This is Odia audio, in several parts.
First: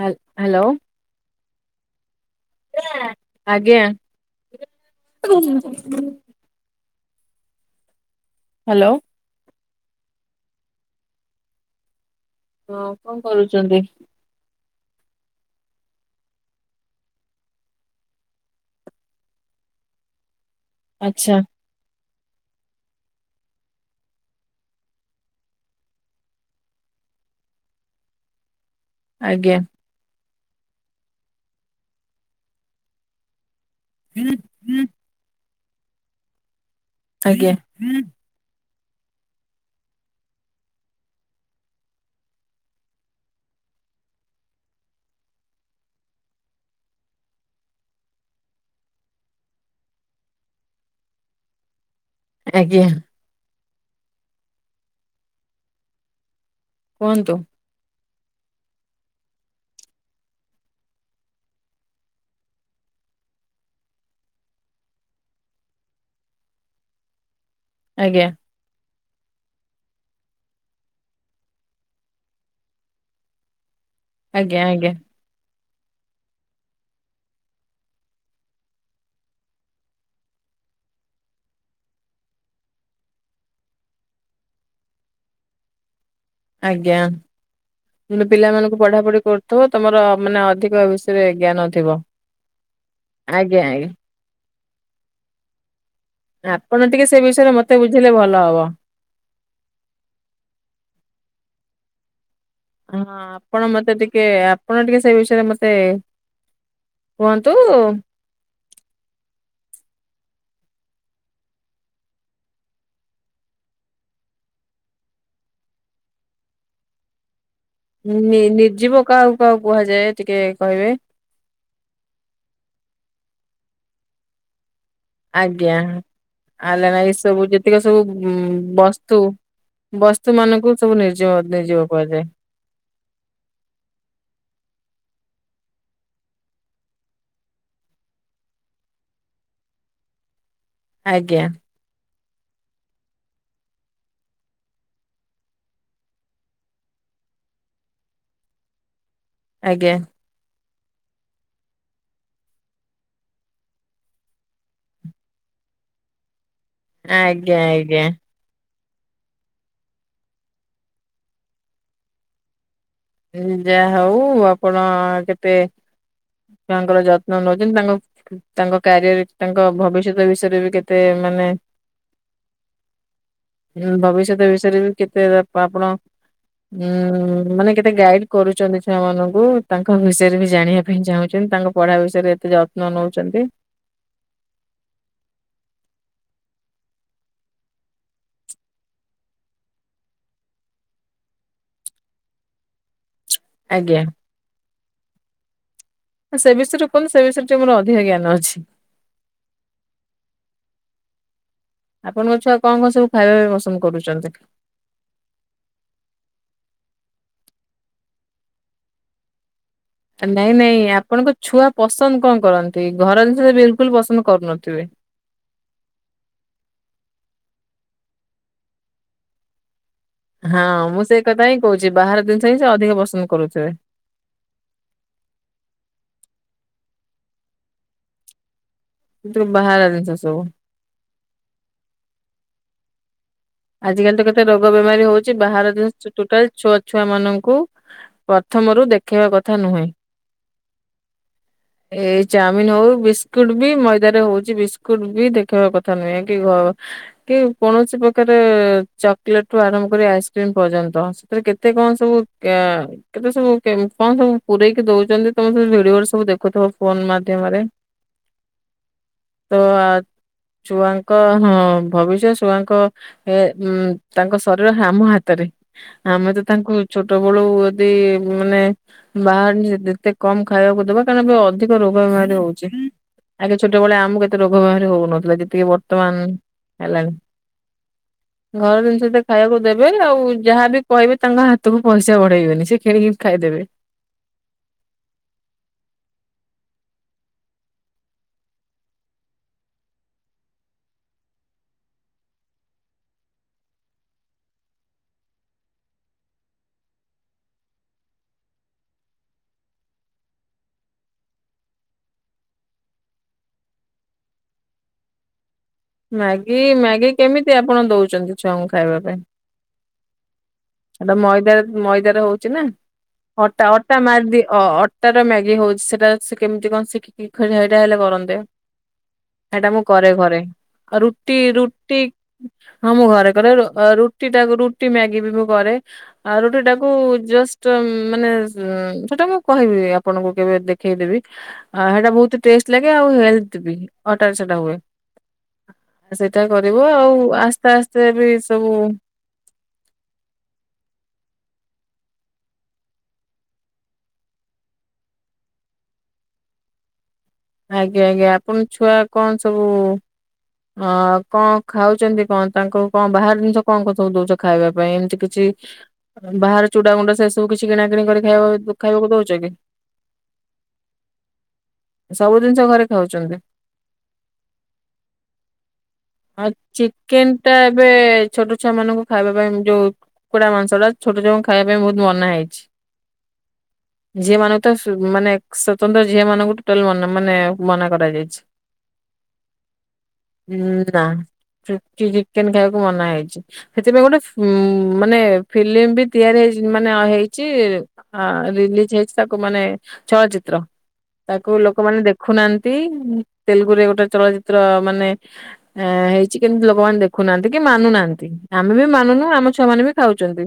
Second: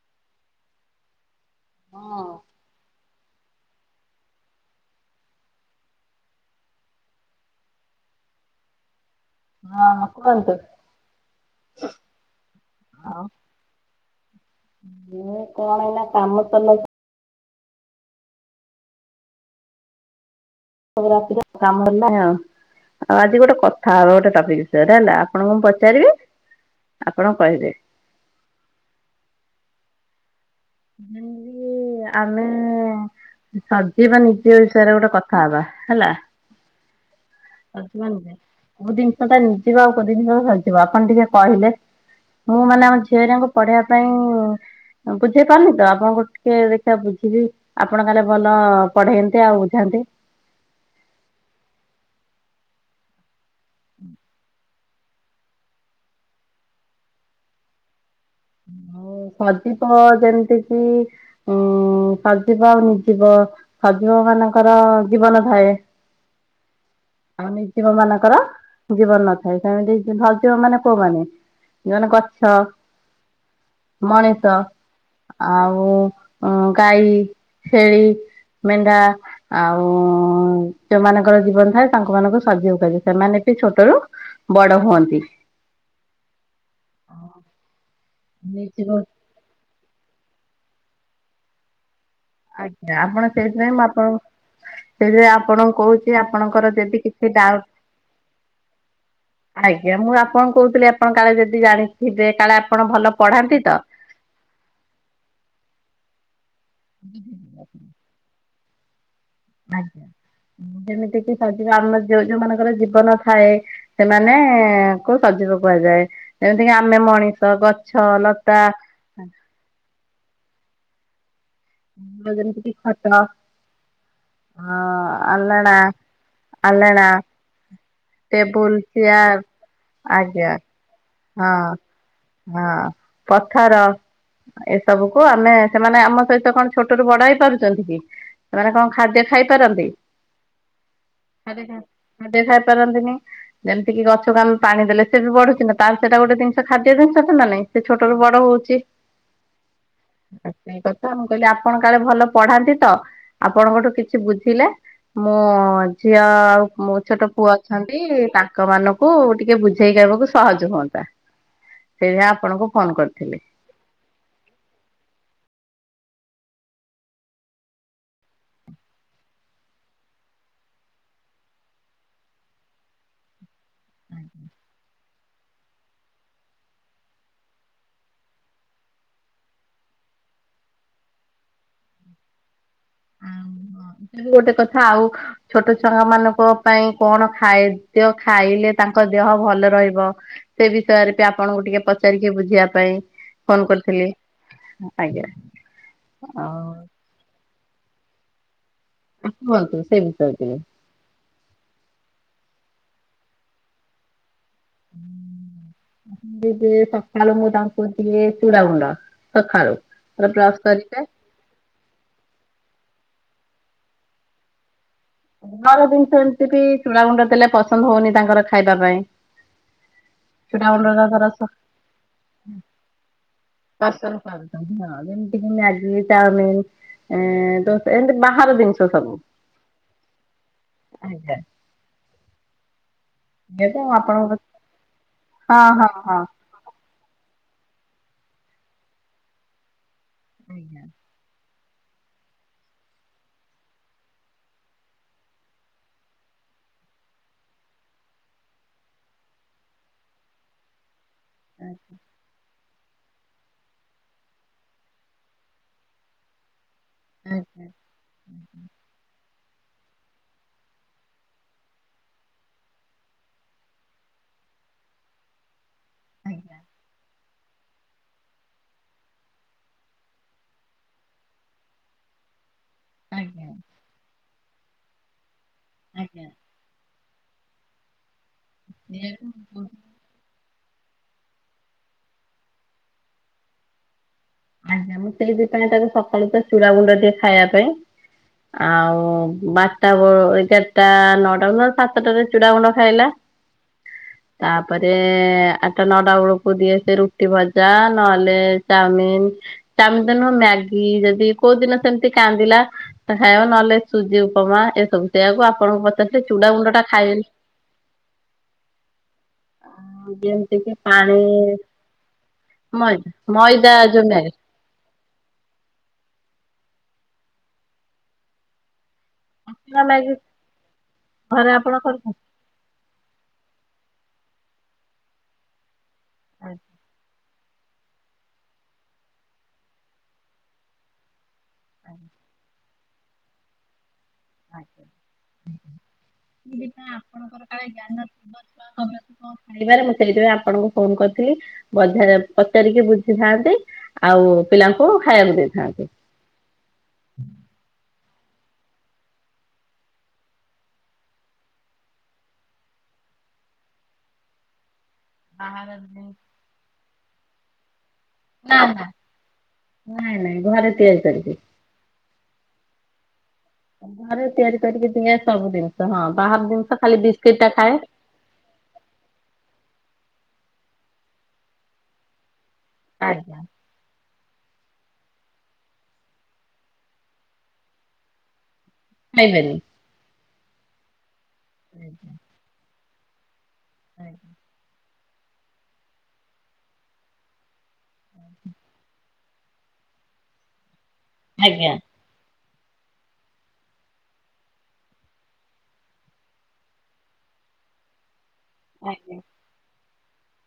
ହ୍ୟାଲୋ। ହଁ। ଆଜ୍ଞା। ହ୍ୟାଲୋ [inaudible] ହଁ କୁହନ୍ତୁ? ହଁ ଆଉ କଣ କରୁଛନ୍ତି? କଣ ଏଇନା କାମ କଲେ ମ ଆଚ୍ଛା ରାରେ କାମ ଭଲା [unintelligible] ଆଉ ଆଜି ଗୋଟେ କଥା ହେବ ଗୋଟେ ଟପିକ୍ ସେଇଟା ନା ଆପଣଙ୍କୁ ମୁଁ ପଚାରିବି। ଆପଣ କହିବେ। ଆଜ୍ଞା। ଆମେ ସଜ ବା ନିଜ ବିଷୟରେ ଗୋଟେ କଥା [unintelligible] କର ହେଲା। ଆଜ୍ଞା। ସଜିବ କଉ ଜିନିଷ ଟା ନେଇଯିବ ଆଉ କୋଉି ଜିନିଷ ସଯିବ ଆପଣ ଟିକେ କହିଲେ [unintelligible] ମୁଁ ମାନେ ଆମ ଝିଅ ହରିଙ୍କୁ ପଢ଼େଇବା ପାଇଁ ବୁଝେଇ ପାରୁନି ତ ଆପଣଙ୍କୁ ଟିକେ ଦେଖିବା ବୁଝିବି। ଆପଣ କାଲେ ଭଲ ପଢେଇନ୍ତି ଆଉ ବୁଝାନ୍ତି? ଆଜ୍ଞା। ହୁଁ କୁହନ୍ତୁ। [unintelligible] ଯେମିତି କିି ଉଁ ସଜୀବ ଆଉ ନିଯିବ। ସଜୀବ ମାନଙ୍କର ଜୀବନ ଥାଏ। ଯିବ ଆଜ୍ଞା ମାନଙ୍କର? ଜୀବନ ନଥାଏ ସେମିତି ସଜୀବ ମାନେ କୋଉମାନେ ଯେଉଁମାନେ ଗଛ ମଣିଷ ଆଜ୍ଞା ଆଜ୍ଞା ଆଉ ଗାଈ ଛେଳି। ମେଣ୍ଢା। ଆଉ ଯୋଉମାନଙ୍କର ଜୀବନ ଥାଏ ତାଙ୍କ ମାନଙ୍କୁ ସଜୀବ କୁହାଯାଏ ସେମାନେ ବି ଛୋଟୋରୁୁ ବଡ ହୁଅନ୍ତି। ଆଜ୍ଞା ମୁଁ କହିଲି ପିଲାମାନଙ୍କୁ ନିର୍ଜୀବ ପଢା ପଢି କରୁ ତ ତମର ମାନେ ଅଧିକ ବିଷୟରେ ଜ୍ଞାନ ଥିବ। ଆଜ୍ଞା ଆପଣ ଆଜ୍ଞା ସେଇଥିପାଇଁ ମୁଁ ଆଜ୍ଞା ଆପଣଙ୍କ ସେଇଥିପାଇଁ ଆପଣଙ୍କୁ କୋହୂଚି। ସେ ଆପଣଙ୍କର ଆପଣ ଯେଦି ଟିକେ ସେ କିଛି ବିଷୟରେ ଡାଉଟ ମତେ ବୁଝେଇଲେ ଭଲ ହବ। ଆଜ୍ଞା ମୁଁ ଆପଣ କହୁଥିଲି ଆପଣ କାଳେ ଯଦି ଜାଣିଥିବେ କାଳେ ଆପଣ ହଁ ଭଲ ପଢାନ୍ତି ତ ଆପଣ ମତେ ଟିକେ ଆପଣ ଟିକେ ସେଇ ବିଷୟରେ ମତେ କୁହନ୍ତୁ। ଆଜ୍ଞା ଯେମିତି କି ସଯିବ ଆମ ଯୋଉ ଯୋଉ ମାନଙ୍କର ଜୀବନ ଥାଏ। ସେମାନେ କୁ ସଜୀବ କୁହାଯାଏ ଯେମିତିକି ଆମେ ମଣିଷ ଗଛ ନି ଲତା ନିର୍ଜୀବ କାହାକୁ କାହାକୁ କୁହାଯାଏ ଟିକେ କହିବେ? ଅ ଯେମିତିକି ଖଟ ଅ ଆଲଣା ଆଜ୍ଞା। ଆଲଣା ଆଲାଣାଏଇ ସବୁ ଯେତିକ ସବୁ ଟେବୁଲ ବସ୍ତୁ ଚେୟାର ବସ୍ତୁ ଆଜ୍ଞା ମାନଙ୍କୁ ସବୁ ନିର୍ଜୀବ ହଁ ନିର୍ଜୀବ କୁହାଯାଏ। ହଁ ପଥର। ଏସବୁ କୁ ଆମେ ସେମାନେ ଆମ ସହିତ କଣ ଛୋଟ ରୁ ବଡ ହେଇ ପାରୁଚନ୍ତି କି? ସେମାନେ କଣ ଖାଦ୍ୟ ଖାଇପାରନ୍ତି? ଆଜ୍ଞା ଖାଦ ଖାଇ ପାରନ୍ତିନି ଯେମିତି କିି ଗଛ କୁ ଆମ ପାଣି ଦେଲେ ସେ ବି ବଢୁଚି ନା। ତାର ସେଇଟା ଗୋଟେ ଜିନିଷ କି ଜିନିଷ ତ ନା ନାଇଁ ସେ ଛୋଟୁ ବଡ ହୋଉଚି। ଆଜ୍ଞା। ସେଇ କଥା ମୁଁ କଇଲି ଆପଣ କାଳେ ଭଲ ପଢାନ୍ତି ତ ଆପଣଙ୍କଠୁ କିଛି ବୁଝିଲେ ମୋ ଝିଅ ଆଉ ମୋ ଛୋଟ ପୁଅ ଆଜ୍ଞା ଆଜ୍ଞା। ଅଛନ୍ତି ତାଙ୍କ ମାନଙ୍କୁ ଟିକେ ବୁଝେଇ କହିବାକୁ ସହଜ। [unintelligible] ହୁଅନ୍ତା ସେଇଥିପାଇଁ ଆପଣଙ୍କୁ ଫୋନ କରି ସେ ଯାହା ହୋଉ ଆପଣ କେତେ ଛୁଆଙ୍କର ଯତ୍ନ ନଉଚନ୍ତି ତାଙ୍କ ତାଙ୍କ କାରିଅର ତାଙ୍କ ଭବିଷ୍ୟତ ବିଷୟରେ ବି କେତେ ମାନେ ଭବିଷ୍ୟତ ବିଷୟରେ ବି କେତେ ଆପଣ ଉଁ ମାନେ କେତେ ଏତେ ଗାଇଡ କରୁଚନ୍ତି ଛୁଆମାନଙ୍କୁ ତାଙ୍କ ବିଷୟରେ ବି ଜାଣିବା ପାଇଁ ଚାହୁଁଚନ୍ତି ତାଙ୍କ ପଢା ବିଷୟରେ ଏତେ ଯ ନ ନୋଉଚନ୍ତି। ସେ ବି ଗୋଟେ କଥା ଆଉ ଛୋଟ ଛୁଆ ମାନଙ୍କ ପାଇଁ କଣ ଖାଦ୍ୟ ଖାଇଲେ ତାଙ୍କ ଦେହ ଭଲ ରହିବ। ସେ ବିଷୟରେ ବି ଆପଣଙ୍କୁ ଟିକେ ପଚାରିକି ବୁଝିବା ପାଇଁ। ଫୋନ ଆଜ୍ଞା କରିଥିଲି ଆଜ୍ଞା ସେ ଆଉ ବିଷୟରେ କୁହନ୍ତୁ ସେଇ ବିଷୟରେ? ମୋର ଅଧିକା ଜ୍ଞାନ ଅଛି। କୁହନ୍ତୁ ସେଇ ବିଷୟରେ ଟିକେ? ଆପଣଙ୍କ ଛୁଆ କଣ କଣ ସବୁ ଖାଇବା ପାଇଁ ପସନ୍ଦ କରୁଚ ନ୍ତି? ହୁଁ। ଦିଏ ସକାଳୁ ମୁଁ ତାଙ୍କୁ ଦିଏ ଚୁଡାଗୁଣ୍ଡ ସଖାଳୁ। ନାଇଁ ନାଇଁ ଆପଣଙ୍କ ଛୁଆ ପସନ୍ଦ କଣ କରନ୍ତି ଘର ଜିନିଷ ବିଲକୁଲ ପସନ୍ଦ କରୁନଥିବେ? ଘର ଜିନିଷ ଏମିତି ବି ଚୂଡା ଗୁଣ୍ଡ ଦେଲେ ପସନ୍ଦ ହଉନି ତାଙ୍କର ଖାଇବା ପାଇଁ। ହଁ ଚୁଡାଗୁଣ୍ଡ ମୁଁ ସେ ତାଙ୍କର କଥା ହିଁ କହୁଛି ବାହାର ଜିନିଷ ହିଁ ସେ ଅଧିକ ପସନ୍ଦ କରୁଥିବେ। ପସନ୍ଦ କର ହଁ ଯେମତି କିି ମ୍ୟାଗି ଚାଓମିିନ ଦୋସା ଏମତି ବାହାର ଜିନିଷ ସବୁ। ସେଥିରୁ ବାହାର ଜିନିଷ ସବୁ। ଆଜ୍ଞା। ଯେହେତୁ ଆଜିିକାଲି ତ ଆପଣଙ୍କ କେତେ ରୋଗ ବେମାରୀ ହୋଉଛି ହଁ ବାହାର ହଁ ଜିନଶ ହଁ ଟୋଟାଲ୍ ଛୁଆ ଛୁଆ ମାନଙ୍କୁ ପର୍ଥମ ରୁ ଦେଖେଇବା କଥା ନୁହେଁ। ଆଜ୍ଞା। ଏଇ ଚାଓମିନ ହଉ ବିସ୍କୁଟ ବି ମଇଦା ରେ ହଉଛି ବିସ୍କୁଟ ବି ଦେଖେଇବା କଥା ନୁହେଁ କି ଘ କି କୌଣସି ପ ଚକୋଲେଟ ରୁ ଆରମ୍ଭ କରି ଆଇସ୍କ୍ରିମ ପର୍ଯ୍ୟନ୍ତ ସେଥିରେ କେତେ କଣ ସବୁ କେତେ ସବୁ କେ କଣ ସବୁ ପୁରେଇକି ଦୋଉଛନ୍ତି ତମେ ସବୁ ଭିଡିଓରେ ଦେଖୁଥିବ। ଫୋନ୍ ଆଜ୍ଞା ମାଧ୍ୟମରେ। ତ ଛୁଆଙ୍କ ହଁ ଭବିଷ୍ୟତ ଛୁଆଙ୍କ ହେ ଉ ତାଙ୍କ ଶରୀର ହାମ ହାତରେ। ଆମେ ତ ତାଙ୍କୁ ଛୋଟ ବେଳୁ ଯଦି ମାନେ ବାହାର ଜିନିଷ ଯେତେ କମ ଖାଇବାକୁ ଦବା କାରଣ ଏବେ ଅଧିକ ରୋଗ ବେମାରୀ ହୋ ଉଚି ଆଜ୍ଞା। ଆଗେ ଛୋଟବେଳେ ଆମକୁ ଏତେ ରୋଗ ବେମାରୀ ହୋଉନଥିଲା ଯେତିକି ଆଜ୍ଞା ବର୍ତ୍ତମାନ ହେଲାଣି। ଘର ଜିନିଷ ହେତେ ଖାଇବାକୁ ଯେହେତୁ ଦେବେନି ଆଉ। ଯାହାବି କହିବେ ତାଙ୍କ ହାତକୁ ପଇସା ବଢେଇବେନି ସେ କି ଣିକି ଖାଇଦେବେ। ଆଜ୍ଞା ମୁଁ ସେଇଥିପାଇଁ ତାକୁ ସକାଳୁ ତ ଚୂୁଡା ଗୁଣ୍ଡ ଦିଏ ଖାଇବା ପାଇଁ। ଆଉ ବାରଟା ବ ଏଗାରଟା ନଅଟା ସୁଦ୍ଧା ସାତଟାରେ ଚୁଡା ଗୁଣ୍ଡ ଖାଇଲା। [inaudible] ତାପରେ ଆଟା ନଟା ବେଳକୁ ଦିଏ ସେ ରୁଟି ଭଜା ନହେଲେ ଚାଓମିିନ୍। ତାଓମିନ୍ ତ ନୁହଁ ମ୍ୟାଗି ଯଦି କୋଉ ଦିନ ସେମିତି କାନ୍ଦିଲା। ଖାଇବା ନହେଲେ ସୁଜି ଉପମା ଏସବୁ ସେଆକୁ ଆପଣଙ୍କୁ ପ ମ୍ୟାଗି ମ୍ୟାଗି କେମିତି ଆପଣ ଦୋଉଛନ୍ତି ଛୁଆଙ୍କୁ ଖାଇବା ପାଇଁ। ଆ ଯେମିତିକି ସେଟା ମଇଦା ମଇଦାରେ ହଉଛି ନା ମଇଦା ଅଟା ମଇଦା ଅଟା ଯୋଉ ମ୍ୟାଗି ମାରିଦି ଅ ଅଟାର ମ୍ୟାଗି ହଉଛି ସେଟା ସେ କେମିତି କଣ ଶଖିକି ସେଟା ଫେଣି ହେଲେ କେମିତି କରନ୍ତେ। ସେଇଟା ମୁଁ ମସଲା ଘରେ। ମ୍ୟାଗି ରୁଟି ଘରେ ଆପଣ ରୁଟି କରୁଛନ୍ତି? ହଁ ମୁଁ ଘରେ କରେ ରୁଟି ଟାକୁ ରୁଟି ମ୍ୟାଗି ବି ମୁଁ କରେ। ଆଉ ରୁଟିଟାକୁ ଜଷ୍ଟ ମାନେ ସେଟା ମୁଁ କହିବି ଆପଣଙ୍କୁ କେବେ ଦେଖ ଦେଖେଇଦେବି ହେଟା ବୋହୁତ ଟେଷ୍ଟ ଲାଗେ ଆଉ ହେଲଥ ବି ଅଟା ରେ ସେଟା ହୁଏ। ସେଇଟା କରିବ ଆଉ, ଆସ୍ତେ ଆସ୍ତେ ବି ସବୁ କଣ ଖାଇବାରେ ମୁଁ ସେଇଥିପାଇଁ ଆପଣଙ୍କୁ ଫୋନ କରିଥିଲି ବଧେ ପଚାରିକି ବୁଝିଥାନ୍ତି, ଆଉ ପିଲାଙ୍କୁ ଖାଇବାକୁ ଦେଇଥାନ୍ତି। ଆଜ୍ଞା ଆଜ୍ଞା, ଆପଣଙ୍କ ଛୁଆ କଣ ସବୁ ଆ କଣ ଖାଉଛନ୍ତି କଣ? ତାଙ୍କୁ କଣ ବାହାର ଜିନିଷ କଣ କଣ ସବୁ ଦଉଛ ଖାଇବା ପାଇଁ? ଏମିତି କିଛି ବାହାର ଚୁଡା ଗୁଣ୍ଡ ସେ ସବୁ କିଛି କିଣା କିିଣି କରି ନା ଖାଇବା ନା ଖାଇବାକୁ ଦଉଛ କି? ନାଇଁ ନାଇଁ ଘରେ ତିଆରି କରିକି। ସବୁ ଜିନିଷ ଘରେ ଖାଉଛନ୍ତି। ଘରେ ତିଆରି କରିକି ଦିଏ ସବୁ ଜିନିଷ, ହଁ। ବାହାର ଆଉ ଜିନିଷ ଖାଲି ଚିକେନ ବିସ୍କିଟ ଟା ଖାଏ। ଏବେ ଛୋଟ ଛୁଆ ମାନଙ୍କୁ ଖାଇବା ପାଇଁ ଯୋଉ କୁକୁଡା ମାଂସଟା ଛୋଟ ଛୁଆଙ୍କୁ ଖାଇବା ପାଇଁ ବହୁତ ମନା ହେଇଛି। ଆଜ୍ଞା ଝିଅ ମାନଙ୍କୁ ତ ମାନେ ସ୍ଵତନ୍ତ୍ର ଝିଅ ମାନଙ୍କୁ ଟୋଟାଲ ମାନେ ମନା କରାଯାଇଛି। [unintelligible] ଉଁ, ନା ରୁଟି ଚିକେନ ଖାଇବାକୁ ମନା ହେଇଛି। ସେଥିପାଇଁ ଗୋଟେ ମାନେ ଫିଲ୍ମ ବି ତିଆରି ହେଇଛି ମାନେ ହେଇଛି ହଁ ରିଲିଜ୍ ହେଇଛି ତାକୁ ମାନେ ଚଳଚିତ୍ର। ତାକୁ ଆଜ୍ଞା ଲୋକମାନୋନ ଦେଖୁନାହାନ୍ତି ତେଲୁଗୁରେ ଗୋଟେ ଚଳଚିତ୍ର ମାନେ ଏ ହେଇଛି କିନ୍ତୁ ଲୋକମାନେ ଦେଖୁନାହାନ୍ତି କି ମାନୁନାହାନ୍ତି ଆମେ ବି ଆଜ୍ଞା। ମାନୁନୁ ଆମ ଛୁଆ ମାନେ ବି ଖାଉଛନ୍ତି।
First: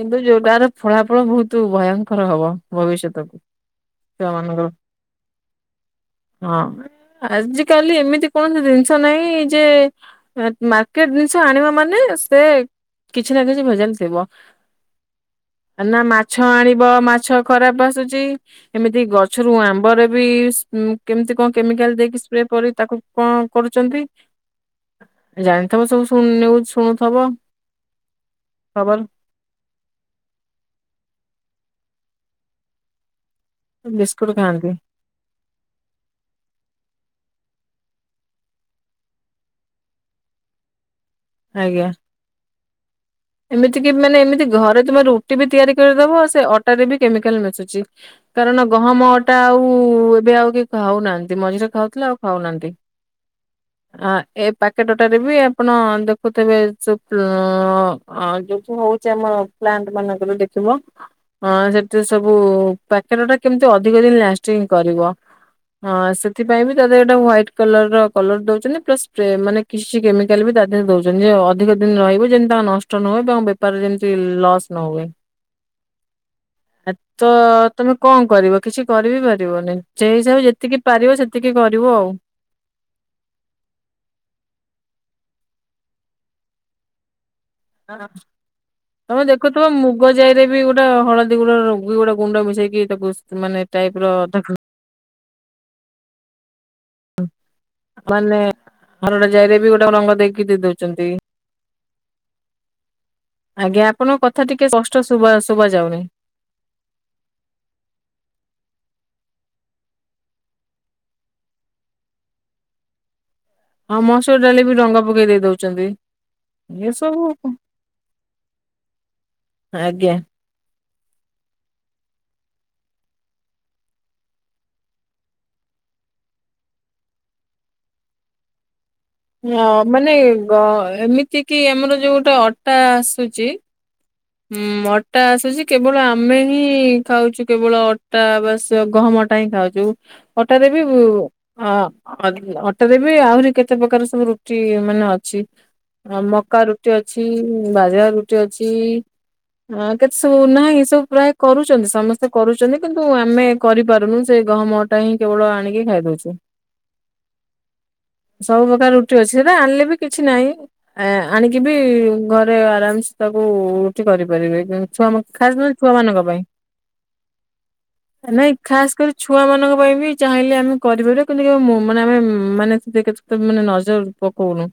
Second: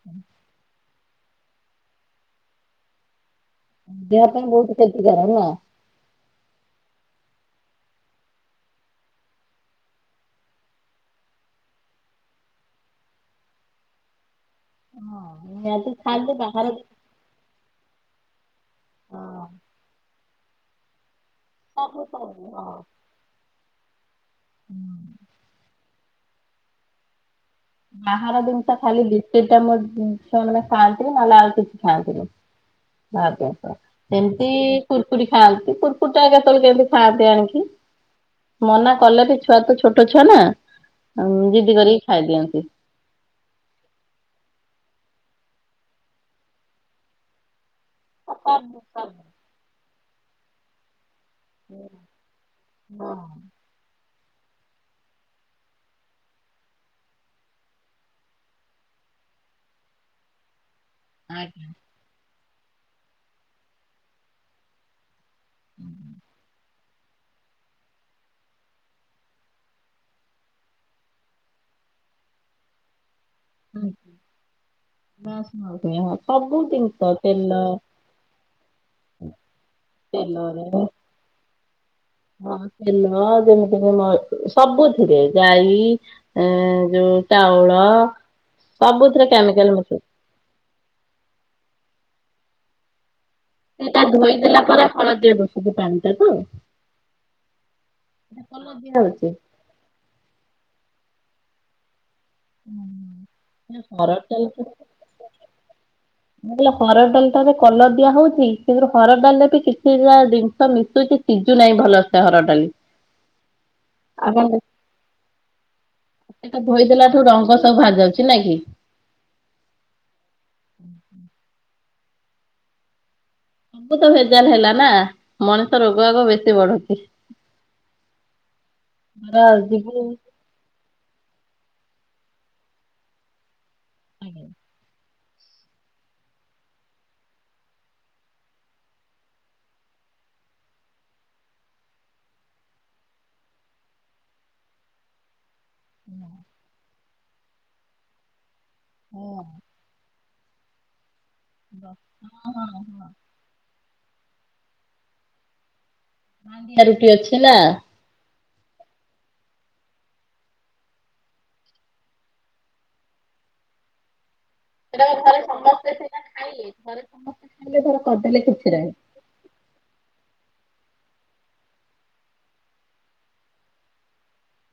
କିନ୍ତୁ ଯୋଉଟାର ଫଳାଫଳ ବହୁତ ଭୟଙ୍କର ହବ ଭବିଷ୍ୟତକୁ। ଦେହ ଛୁଆ ପାଇଁ ମାନଙ୍କର ବହୁତ କ୍ଷତି କାରକ ହେଲା। ହଁ, ଆଜି କାଲି ଏମିତି କୌଣସି ଜିନିଷ ନାହିଁ ଯେ ମାର୍କେଟ ଜିନିଷ ଆଣିବ ମାନେ ସେ କିଛି ନା କିଛି ଭେଜାଲ ଥିବ। ହଁ ନିହାତି କାହିଁକିନା ଖାଇଲେ ମାଛ ବାହାର ଆଣିବ ମାଛ ଖରାପ ଆସୁଛି। ଏମିତି ଗଛରୁ ଆମ୍ବରେ ବି କେମିତି କଣ ହଁ କେମିକାଲ ସବୁ ଦେଇକି ସ୍ପ୍ରେ ସବୁ ହଁ। କରି ତାକୁ। କଣ କରୁଛନ୍ତି? ହୁଁ। ଜାଣିଥିବ ସବୁ ସୁ ନିୟୁଜ ଶୁଣୁଥିବ। ବାହାର ଜିନିଷ ଖବର ଖାଲି ଦ ସେଇଟା ମୋ ଛୁଆମାନେ ଖାଆନ୍ତିି ନହେଲେ ଆଉ କିଛି ଖାଆନ୍ତିନି [unintelligible] ବିସ୍କୁଟ ସେମିତି ଖାଆନ୍ତି। କୁୁରକୁରି ଖାଆନ୍ତି କୁୁରକୁରିଟା କେତେବେଳେ କେମତି ଖାଆନ୍ତି ଆଣିକି। ମନା କଲେ ବି ଛୁଆ ତ ଛୋଟ ଛୁଆ ନା ଜିଦି ଆଜ୍ଞା। କରିକି ଖାଇଦିଅନ୍ତି। [inaudible] ଏମିତି କି ମାନେ ଏମିତି ଘରେ ତମେ ରୁଟି ବି ତିଆରି କରିଦବ ସେ ଅଟାରେ ବି କେମିକାଲ ମିଶୁଛି। କାରଣ ସବୁ ଗହମ ଅଟା ଆଉ ଏବେ ଆଉ କି ଖାଉନାହାନ୍ତି ମଝିରେ ଖାଉଥିଲେ ଆଉ ଖାଉନାହାନ୍ତି। ହଁ ଏ ପାକେଟଟାରେ ବି ଆପଣ ଦେଖ ହଉ ତେବେ [unintelligible] ଯୋଉ ହଉଛି ଆମ ପ୍ଲାଟମାନଙ୍କର ଦେଖିବ। ହଁ ସେଠି ସବୁ ପ୍ୟାକେଟଟା କେମିତି ଅଧିକ ଦିନ ଲାଷ୍ଟିଂ କରିବ। ହଁ ସେଥିପାଇଁ ବି। ତା ଦେହରେ ଗୋଟେ ହ୍ୱାଇଟ୍ଲ କଲରର କଲର ଦଉଛନ୍ତି, ପ୍ଲସ୍ ସ୍ପ୍ରେ ମାନେ କିଛି କେମିକାଲ ବି ତା ଦେହରେ ଦଉଛନ୍ତି। ଯେମିତି ଅଧିକ ଦିନ ରହିବ ଯେମିତି ତାଙ୍କ ନଷ୍ଟ ନ ହୁଏ ଏବଂ ବେପାରରେ ଯେମିତି ଲସ୍ ନ ହୁଏ। ହଁ ସବୁ ଜିନିଷ ତ ତେଲ ତମେ କଣ କରିବ କିଛି କରିବିପାରିବନି ସେଇ ହିସାବରେ ତେଲରେ ଯେତିକି ପାରିବ ସେ ଟିକେ କରିବୁ ଆଉ। ହଁ ତେଲ ଯେମିତିକି ମ ସବୁଥିରେ ଯାଈ ଏଁ ଯୋଉ ଟାଉଳ ହ ତମେ ଦେଖୁଥିବ ମିଶୁଛି। ମୁଗ ଯାଇରେ ବି ଗୋଟେ ହଳଦ୍ [unintelligible] ରୋଗୀ ଗୋଟେ ଗୁଣ୍ଡ ମିସେଇକି ତାକୁ ମାନେ ଟାଇପ ସେଟା ର ତାକୁ ଧୋଇଦେଲା ପରେ ହଳଦିଆ ଦୁଶୁଚି ପାଣିଟା ତ। ମାନେ ହରଡ ହଉଛି। ଜାଇରେ ବି ଗୋଟେ ରଙ୍ଗ ଦେଇକି ଦେଇ ଦଉଚନ୍ତି। [unintelligible] ଆଜ୍ଞା ହରଡ଼ ଆପଣଙ୍କ କଥା ଡାଲିଟା ଟିକେ [unintelligible] ଶୁବା ଶୁବା ଯାଉନି। ମୁଁ କହିଲି ହରଡ ଡାଲିଟାରେ କଲର ଦିଆ ହଉଚି କି [unintelligible] ହରଡ଼ ଡାଲିରେ ବି କିଛି [unintelligible] ଜିନ୍ଷ ମିଶୁଚି ସିଜୁ ନାହିଁ ଭଲସେ ହରଡ ଡାଲି। ହଁ ମସୁର ଆପଣ ଡାଲି ବି ଡଙ୍ଗା ପକେଇ ଦେଇ ଦଉଚନ୍ତି। ସେଟା ଧୋଇ ଦେଲାଠୁ ରଙ୍ଗ ସବୁ ବାହାରି ଯାଉଚି ନାଇଁ କି? ଆଜ୍ଞା! ହୁଁ ହୁଁ। ସବୁ ତ ଭେଜାଲ ହେଲା ନା ମଣିଷ ରୋଗ ବାଗ ବେଶୀ ବଢୁଚି। ଧର ହଁ ଯିବୁ ମାନେ ଏ ବ ଏମିତି କି ଆମର ଯୋଉଟା ଅଟା ଆସୁଚି। ହୁଁ ଅଟା ଆସୁଚି କେବଳ ଆମେ ହିଁ ଖାଉଚୁ କେବଳ ଅଟା ବାସ୍ ଗହମ ଅଟ୍। କାଇଁ ଖାଉଚୁ ଅଟାରେ ବି ଉ ହଁ ଅ ଅଟାରେ ବି ଆହୁରି କେତେ ପ୍ରକାର ସବୁ ରୁଟି ମାନେ ଅଛି। ଅ ମକା ରୁଟି ଅଛି ବାଜେରା ରୁଟି ଅଛି। ହଁ! ହଁ କେତେ ସବୁ ନାହିଁ ସବୁ ପ୍ରାୟ କରୁଚନ୍ତି ସମସ୍ତେ କରୁଚନ୍ତି କିନ୍ତୁ ଆମେ କରିପାରୁନୁ ସେ ଗହମ ଅଟା ହିଁ କେବଳ ଆଣିକି ଖାଇ ଦଉଚୁ। [unintelligible] ରୁଟି ଅଛି [unintelligible] ସବୁ ପ୍ରକାର ରୁଟି ଅଛି ସେ ଆଣିଲେ ବି କିଛି ନାଇଁ। ଆ ଆଣିକି ବି ଘରେ ଆରାମସେ ତାକୁ ରୁଟି କରିପାରିବେ। ଉମ୍ ସେଟା ଛୁଆ ମ ଘରେ ଖାସ୍ ନହଲେ ସମସ୍ତେ ସିନା ଛୁଆମାନଙ୍କ ପାଇଁ ଖାଇଲେ ଘରେ ସମସ୍ତେ ଖାଇଲେ ଧର କରିଦେଲେ ନାଇଁ କିଛି ଖାସ୍ ନାହିଁ। କରି ଛୁଆମାନଙ୍କ ପାଇଁ ବି ଚାହିଁଲେ ଆମେ କରିପାରିବା କିନ୍ତୁ କେବେ ମୋ ମାନେ ଆମେ ମାନେ [unintelligible] ତ ମାନେ ନଜର ପକଉନୁ।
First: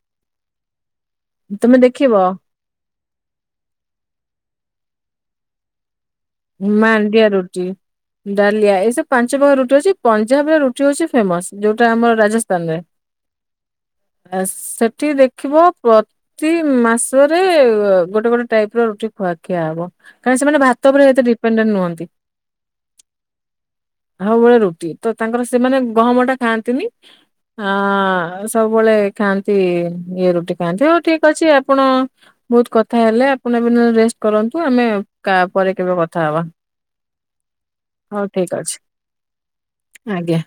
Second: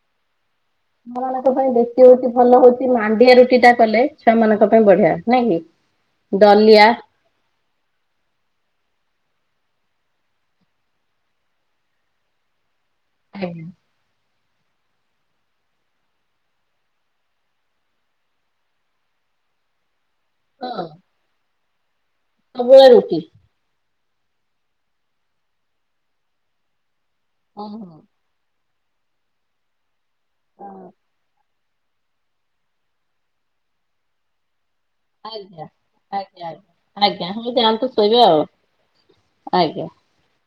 [unintelligible] ପାଇଁ ତମେ ବେଶୀ ଦେଖିବ ହଉଚି ଭଲ ହଉ ମାଣ୍ଡିଆ ରୁଟିଟା କଲେ ଛୁଆମାନଙ୍କ ପାଇଁ ବଢିଆ ନାଇଁ କି? ଦଲିଆ ମାଣ୍ଡିଆ ରୁଟି। ଡାଲିଆ ଏସବୁ ପାଞ୍ଚ ପ୍ରକାର ରୁଟି ଅଛି। ପଞ୍ଜାବରେ ରୁଟି ହଉଛି‌ ଫେମସ୍ ଯୋଉଟା ଆମର ରାଜସ୍ଥାନରେ। ହୁଁ! ଆ ସେଠି ଦେଖିବ ପର୍ ତି ମାସରେ ଗୋଟେ ଗୋଟେ ଟାଇପର ରୁଟି ଖୁଆ ଖିଆ ହବ। କାରଣ ସେମାନେ ଭାତ ଉପରେ ଏତେ ଡିପେଣ୍ଡେଣ୍ଟ ନୁହନ୍ତି। ସବୁଳେ ରୁଟି। ଆଉ ବଳେ ରୁଟି ତ ତାଙ୍କର ସେମାନେ ଗହମଟା ଖାଆନ୍ତିନି। ହଁ ସବୁବେଳେ ଖାଆନ୍ତି ଇଏ ରୁଟି ଖାଆନ୍ତି ହଉ ଠିକ୍ ଅଛି ଆପଣ ବହୁତ୍ କଥା ହେଲେ ଆପଣ ଏ ରେଷ୍ଟ କରନ୍ତୁ ଆମେ କା ଆଜ୍ଞା ପରେ କେବେ କଥ୍ ଆଜ୍ଞା ହଉ ଆାଆନ୍ତୁ ଶୋଇବେ ହଉ ଆଉ ଠିକ ଅଛି ଆଜ୍ଞା। ଆଜ୍ଞା